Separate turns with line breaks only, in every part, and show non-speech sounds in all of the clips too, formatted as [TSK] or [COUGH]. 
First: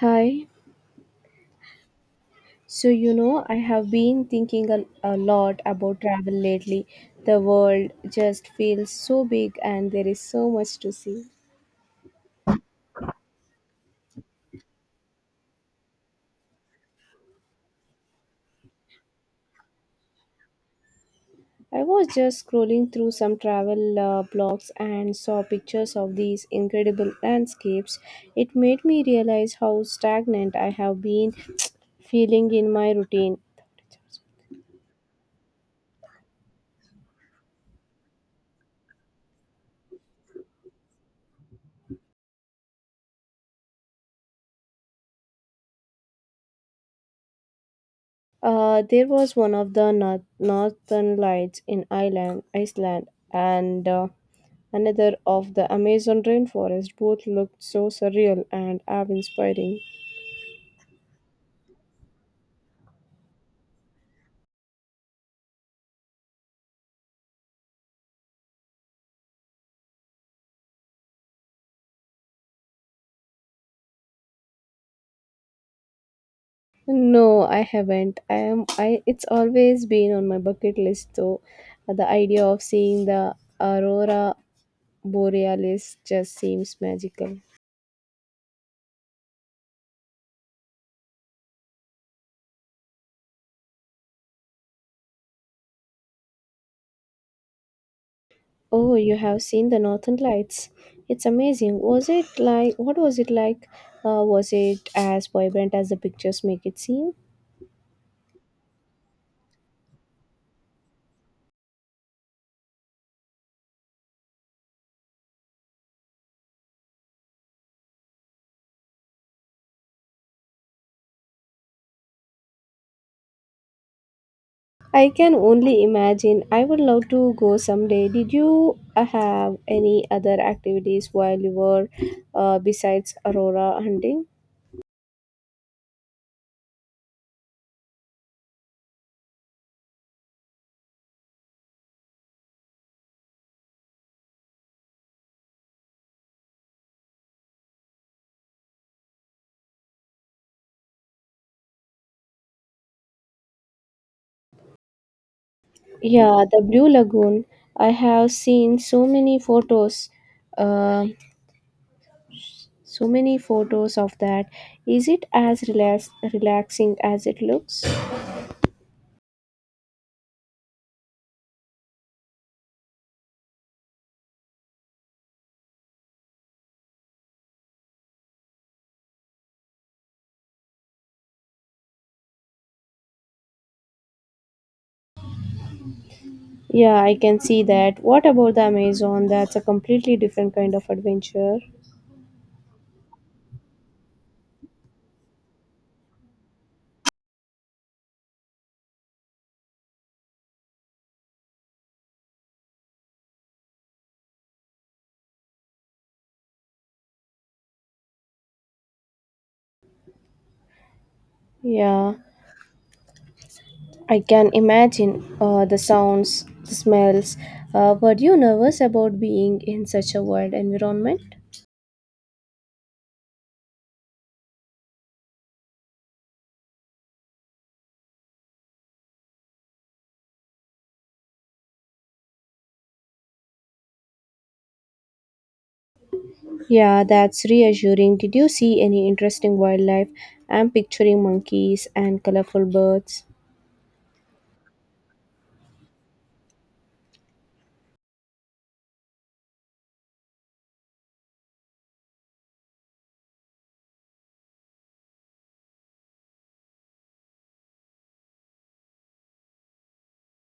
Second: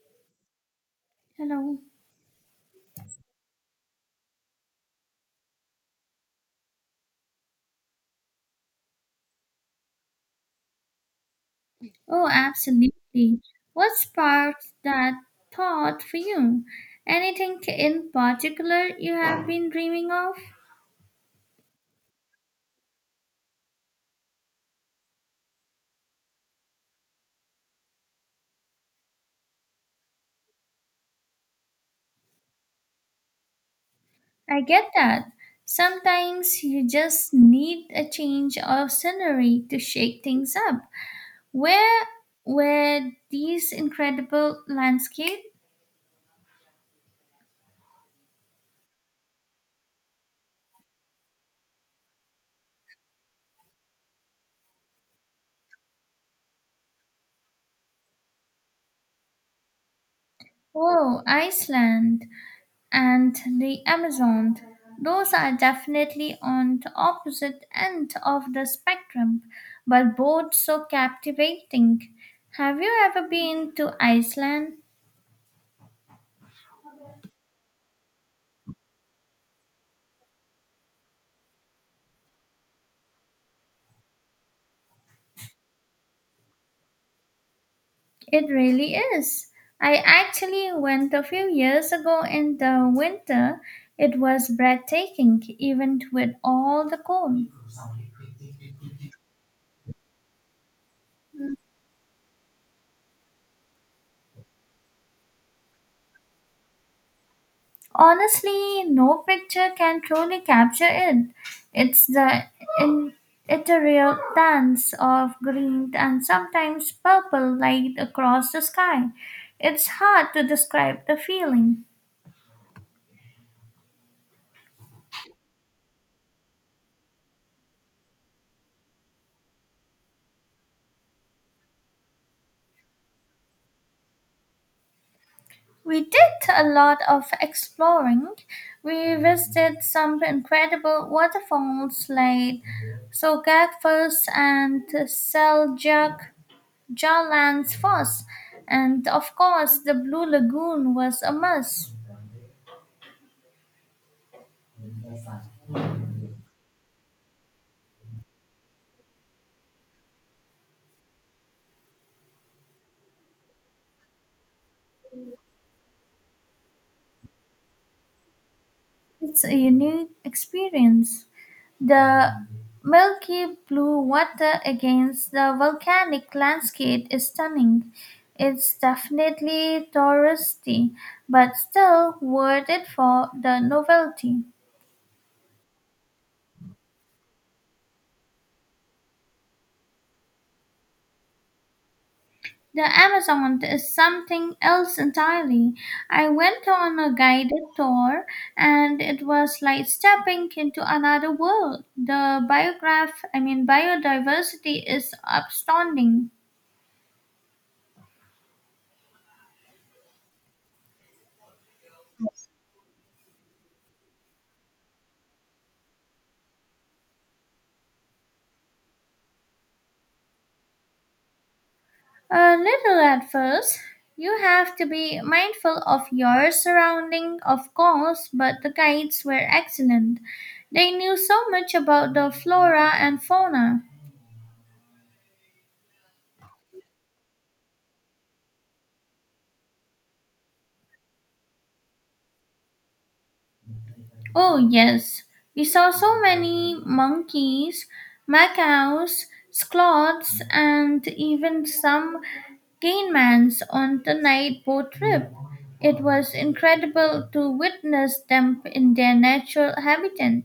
Hi.
Hello.
So, you know, I have been thinking a lot about travel lately. The world just feels so big and there is so much to see.
Oh, absolutely. What sparked that thought for you? Anything in particular you have been dreaming of?
I was just scrolling through some travel blogs and saw pictures of these incredible landscapes. It made me realize how stagnant I have been [TSK] feeling in my routine.
I get that. Sometimes you just need a change of scenery to shake things up. Where were these incredible landscapes?
There was one of the northern lights in Iceland, and another of the Amazon rainforest. Both looked so surreal and awe-inspiring.
Oh, Iceland and the Amazon. Those are definitely on the opposite end of the spectrum, but both so captivating. Have you ever been to Iceland?
No, I haven't. I am. I. It's always been on my bucket list, though. The idea of seeing the aurora borealis just seems magical.
It really is. I actually went a few years ago in the winter. It was breathtaking, even with all the cold.
Oh, you have seen the Northern Lights. It's amazing. Was it like? What was it like? Was it as vibrant as the pictures make it seem?
Honestly, no picture can truly capture it. It's the in, ethereal dance of green and sometimes purple light across the sky. It's hard to describe the feeling.
I can only imagine. I would love to go someday. Did you have any other activities while you were besides aurora hunting?
We did a lot of exploring. We visited some incredible waterfalls like Sogakfus and Seljak Jarlans first, and of course, the Blue Lagoon was a must.
Yeah, the Blue Lagoon. I have seen so many photos, uh, of that. Is it as relaxing as it looks?
It's a unique experience. The milky blue water against the volcanic landscape is stunning. It's definitely touristy, but still worth it for the novelty.
Yeah, I can see that. What about the Amazon? That's a completely different kind of adventure.
The Amazon is something else entirely. I went on a guided tour and it was like stepping into another world. The biograph, I mean biodiversity is astounding.
Yeah. I can imagine the sounds, the smells. Were you nervous about being in such a wild environment?
A little at first. You have to be mindful of your surrounding, of course, but the guides were excellent. They knew so much about the flora and fauna.
Yeah, that's reassuring. Did you see any interesting wildlife? I'm picturing monkeys and colorful birds.
Oh, yes. We saw so many monkeys, macaws, sloths, and even some caimans on the night boat trip. It was incredible to witness them in their natural habitat.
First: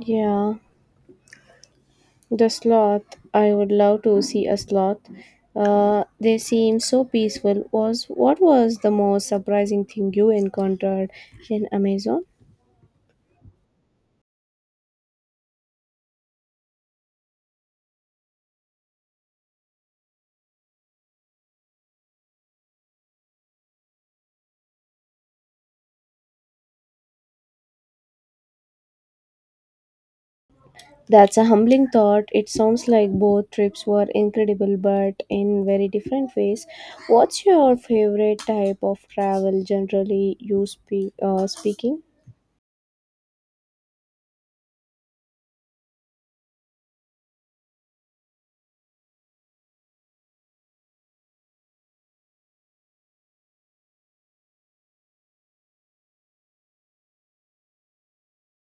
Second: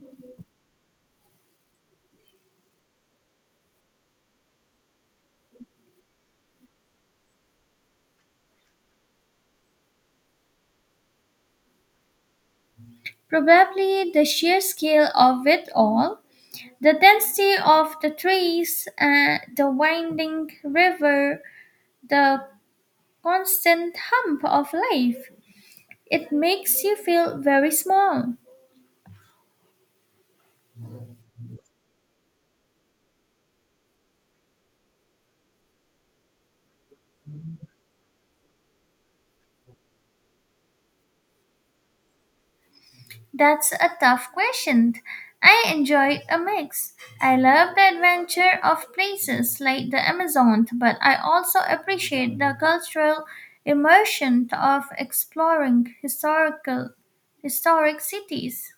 Yeah, the sloth. I would love to see a sloth. They seem so peaceful. Was What was the most surprising thing you encountered in Amazon?
Probably the sheer scale of it all, the density of the trees, the winding river, the constant hum of life. It makes you feel very small.
That's a humbling thought. It sounds like both trips were incredible, but in very different ways. What's your favorite type of travel, speaking?
That's a tough question. I enjoy a mix. I love the adventure of places like the Amazon, but I also appreciate the cultural immersion of exploring historic cities.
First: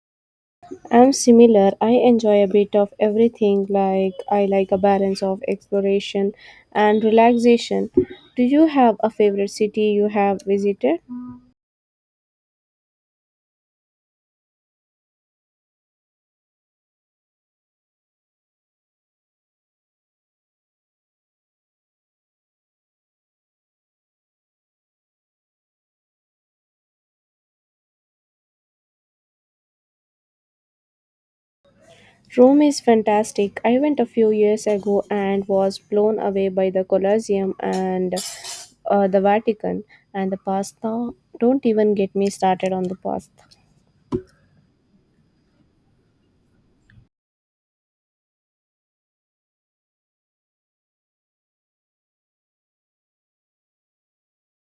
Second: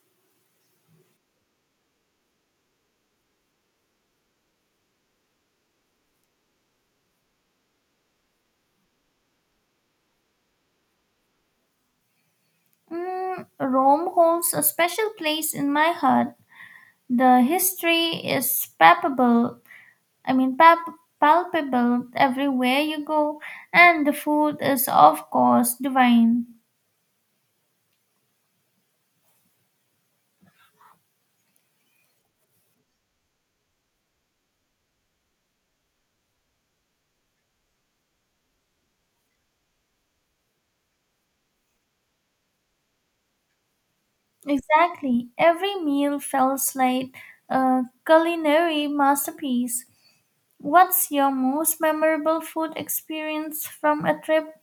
I'm similar. I enjoy a bit of everything. Like I like a balance of exploration and relaxation. Do you have a favorite city you have visited?
Rome holds a special place in my heart. The history is palpable I mean, pap- palpable everywhere you go, and the food is, of course, divine.
Rome is fantastic. I went a few years ago and was blown away by the Colosseum and the Vatican and the pasta. Don't even get me started on the pasta.
Exactly. Every meal feels like a culinary masterpiece. What's your most memorable food experience from a trip?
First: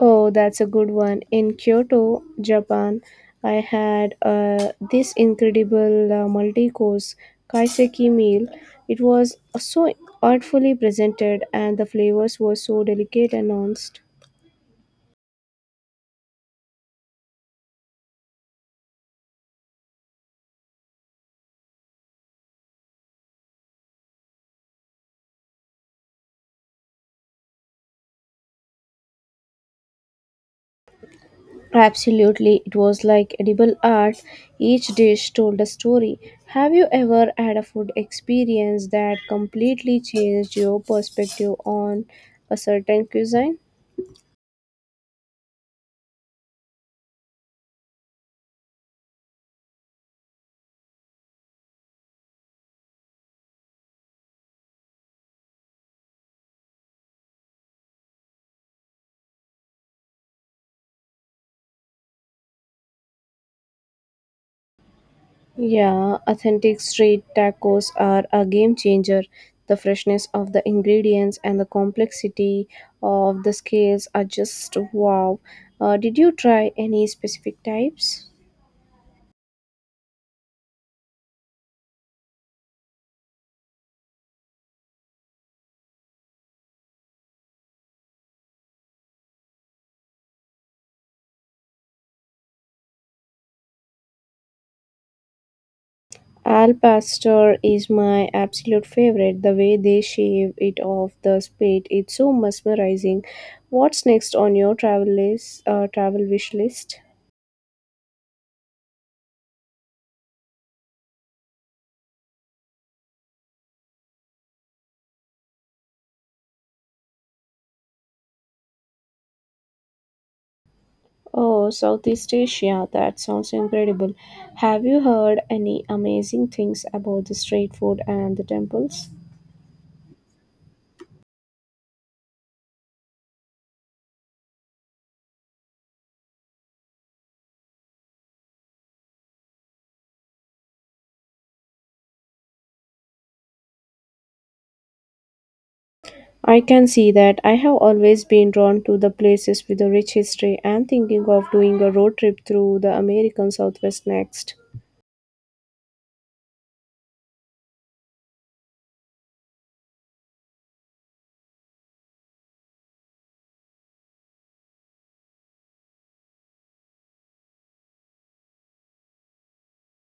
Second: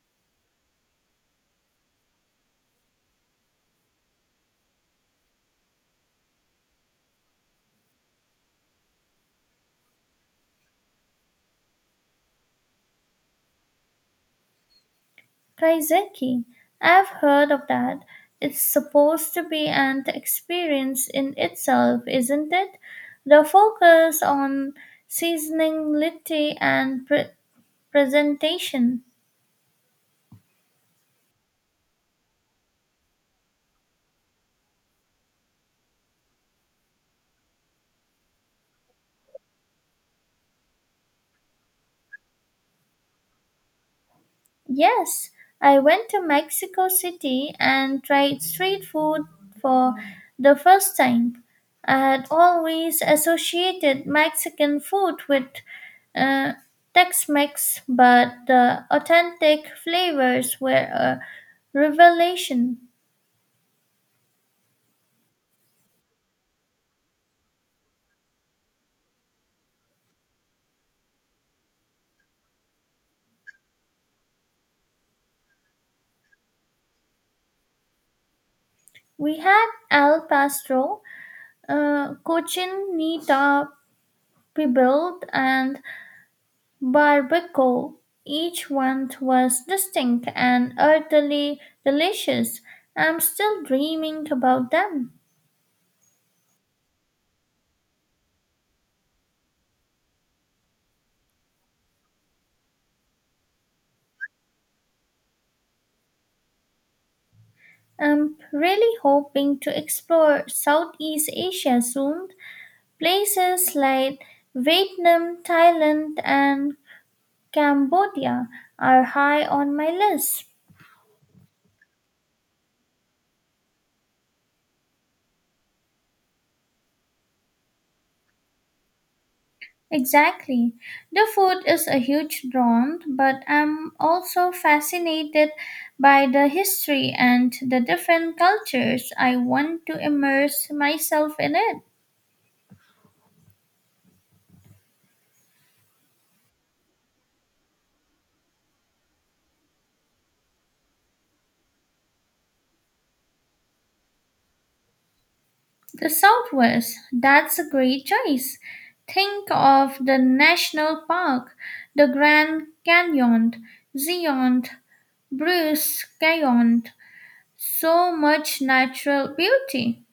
Oh, that's a good one. In Kyoto, Japan, I had this incredible multi course kaiseki meal. It was so artfully presented and the flavors were so delicate and nuanced.
Kaiseki. I've heard of that. It's supposed to be an experience in itself, isn't it? The focus on seasonality and presentation.
Absolutely, it was like edible art. Each dish told a story. Have you ever had a food experience that completely changed your perspective on a certain cuisine?
Yes, I went to Mexico City and tried street food for the first time. I had always associated Mexican food with uh, Tex Mex, but the authentic flavors were a revelation.
Yeah, authentic street tacos are a game changer. The freshness of the ingredients and the complexity of the scales are just wow. Did you try any specific types?
We had El Paso, cochinita pibil, and Barbacoa. Each one was distinct and utterly delicious. I'm still dreaming about them.
Al Pastor is my absolute favorite. The way they shave it off the plate, it's so mesmerizing. What's next on your travel wish list?
I'm really hoping to explore Southeast Asia soon. Places like Vietnam, Thailand, and Cambodia are high on my list.
Oh, Southeast Asia. That sounds incredible. Have you heard any amazing things about the street food and the temples?
Exactly. The food is a huge draw, but I'm also fascinated by the history and the different cultures. I want to immerse myself in it.
I can see that. I have always been drawn to the places with a rich history and thinking of doing a road trip through the American Southwest next.
The Southwest, that's a great choice. Think of the National Park, the Grand Canyon, Zion, Bruce Canyon, so much natural beauty.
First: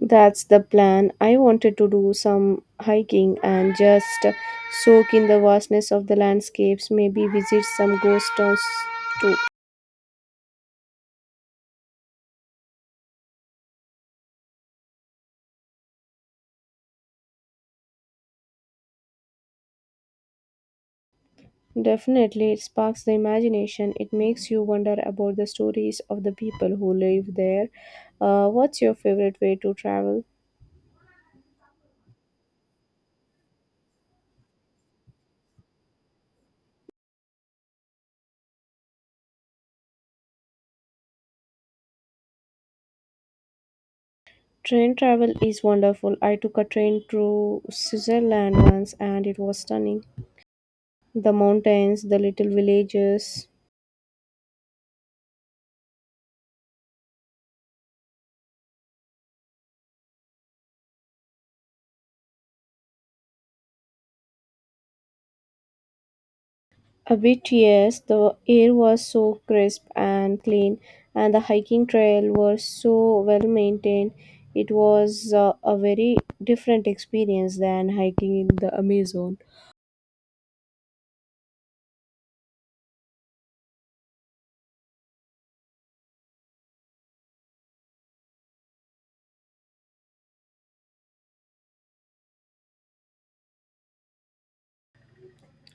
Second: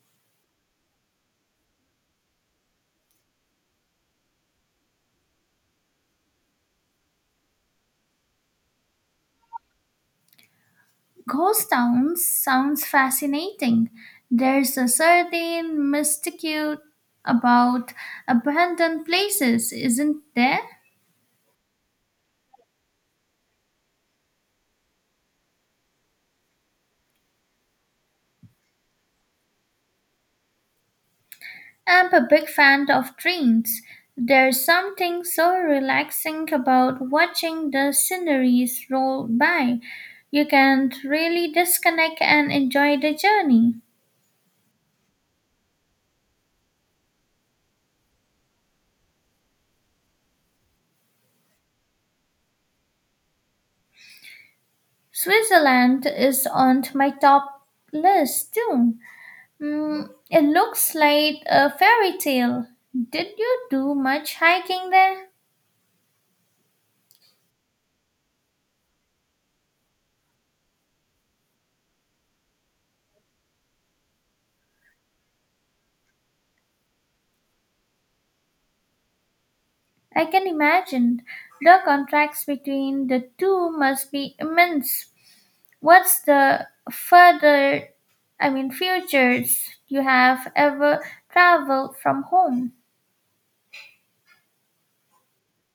That's the plan. I wanted to do some hiking and just soak in the vastness of the landscapes, maybe visit some ghost towns too.
Ghost towns sounds fascinating. There's a certain mystique about abandoned places, isn't there?
Definitely, it sparks the imagination. It makes you wonder about the stories of the people who live there. What's your favorite way to travel?
I'm a big fan of trains. There's something so relaxing about watching the sceneries roll by. You can really disconnect and enjoy the journey.
Train travel is wonderful. I took a train to Switzerland once and it was stunning. The mountains, the little villages.
Switzerland is on my top list too. It looks like a fairy tale. Did you do much hiking there?
A bit, yes. The air was so crisp and clean, and the hiking trail was so well maintained. It was a very different experience than hiking in the Amazon.
I can imagine. The contrast between the two must be immense. What's the further, I mean, Futures you have ever traveled from home?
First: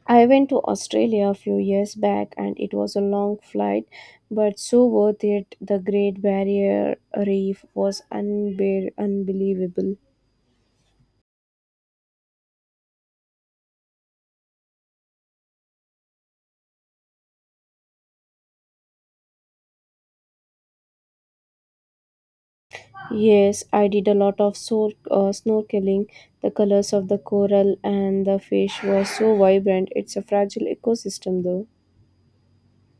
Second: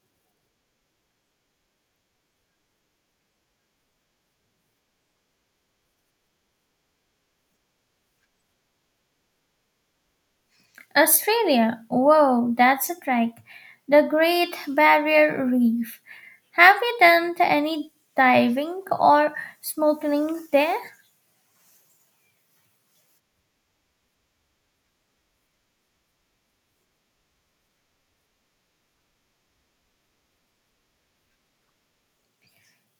I went to Australia a few years back, and it was a long flight, but so worth it. The Great Barrier Reef was unbelievable.
Australia. Whoa, that's a trek. The Great Barrier Reef. Have you done any diving or snorkeling there?
Yes, I did a lot of snorkeling. The colors of the coral and the fish were so vibrant. It's a fragile ecosystem, though.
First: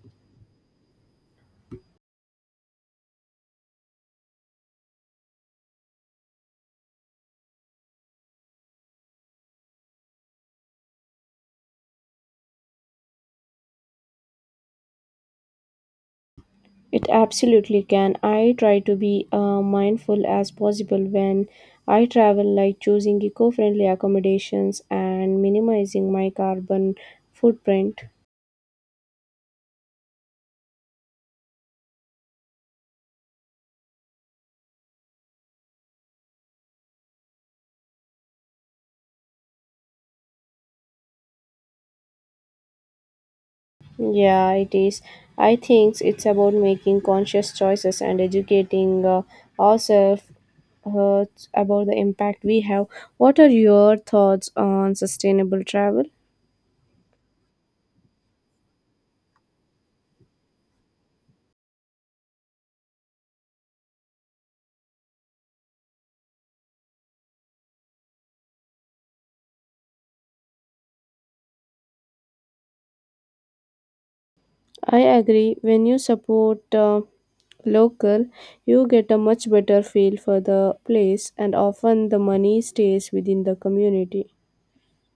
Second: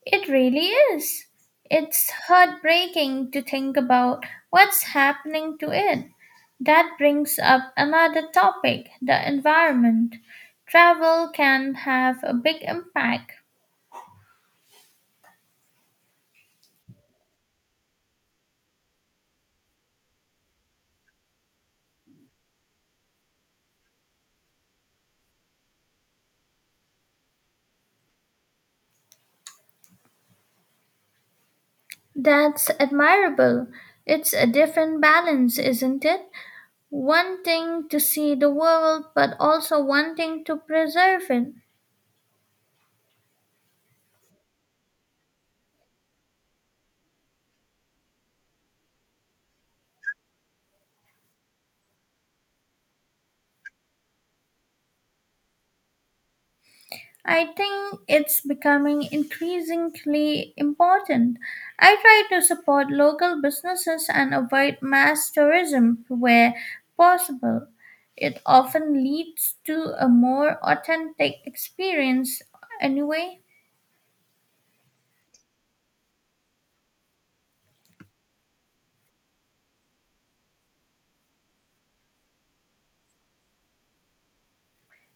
It really is. It's heartbreaking to think about what's happening to it. That brings up another topic, the environment. Travel can have a big impact.
It absolutely can. I try to be mindful as possible when I travel, like choosing eco friendly accommodations and minimizing my carbon footprint.
That's admirable. It's a different balance, isn't it? Wanting to see the world, but also wanting to preserve it.
Yeah, it is. I think it's about making conscious choices and educating ourselves uh, about the impact we have. What are your thoughts on sustainable travel?
I think it's becoming increasingly important. I try to support local businesses and avoid mass tourism where possible. It often leads to a more authentic experience, anyway.
I agree. When you support local, you get a much better feel for the place, and often the money stays within the community.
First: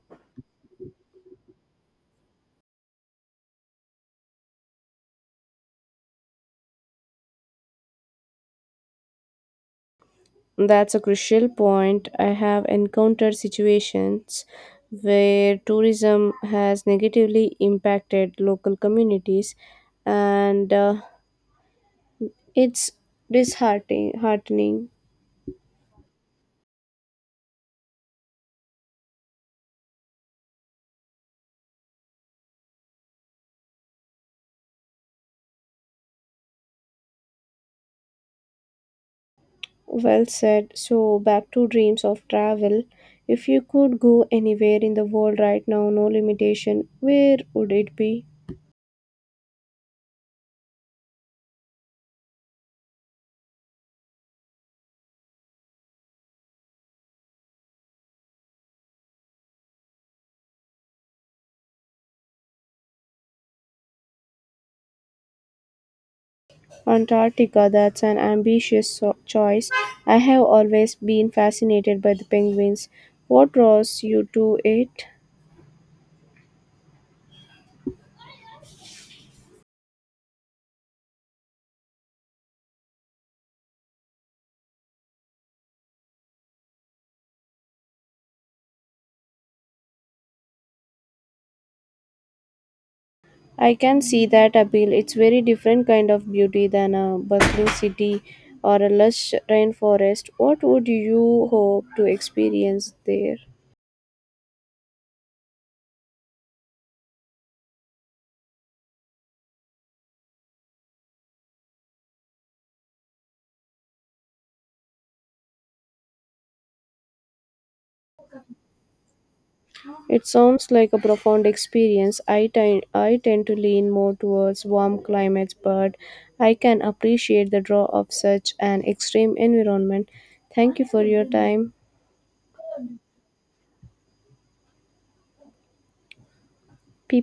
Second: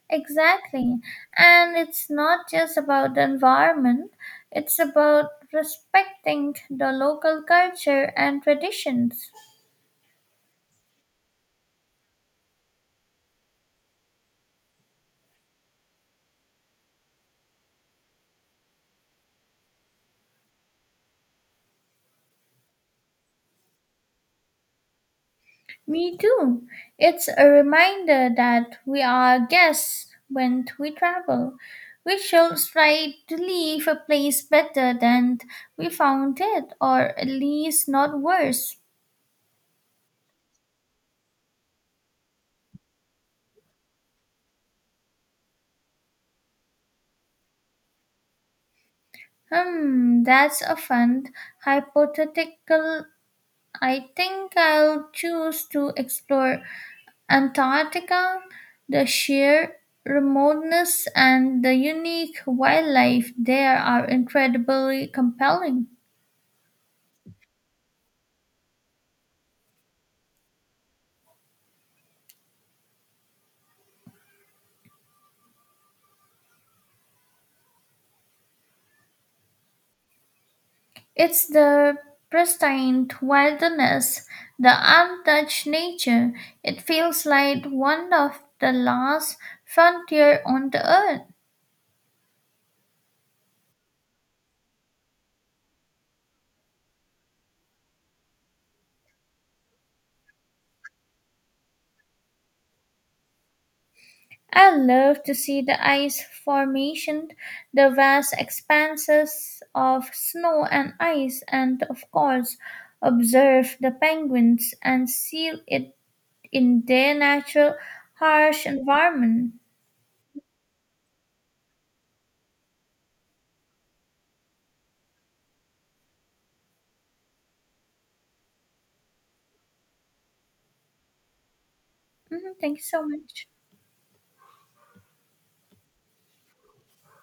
Exactly. And it's not just about the environment, it's about respecting the local culture and traditions.
That's a crucial point. I have encountered situations where tourism has negatively impacted local communities, and it's disheartening. Heartening.
Me too. It's a reminder that we are guests when we travel. We should try to leave a place better than we found it, or at least not worse.
Well said. So, back to dreams of travel. If you could go anywhere in the world right now, no limitation, where would it be?
That's a fun hypothetical. I think I'll choose to explore Antarctica, the sheer remoteness and the unique wildlife there are incredibly compelling.
Antarctica, that's an ambitious choice. I have always been fascinated by the penguins. What draws you to it?
It's the pristine wilderness, the untouched nature. It feels like one of the last frontier on the earth.
I can see that appeal. It's very different kind of beauty than a bustling city or a lush rainforest. What would you hope to experience there?
I love to see the ice formation, the vast expanses of snow and ice, and of course, observe the penguins and see it in their natural, harsh environment.
It sounds like a profound experience. I tend to lean more towards warm climates, but I can appreciate the draw of such an extreme environment. Thank you for your time.
Mhm, thank you so much.
People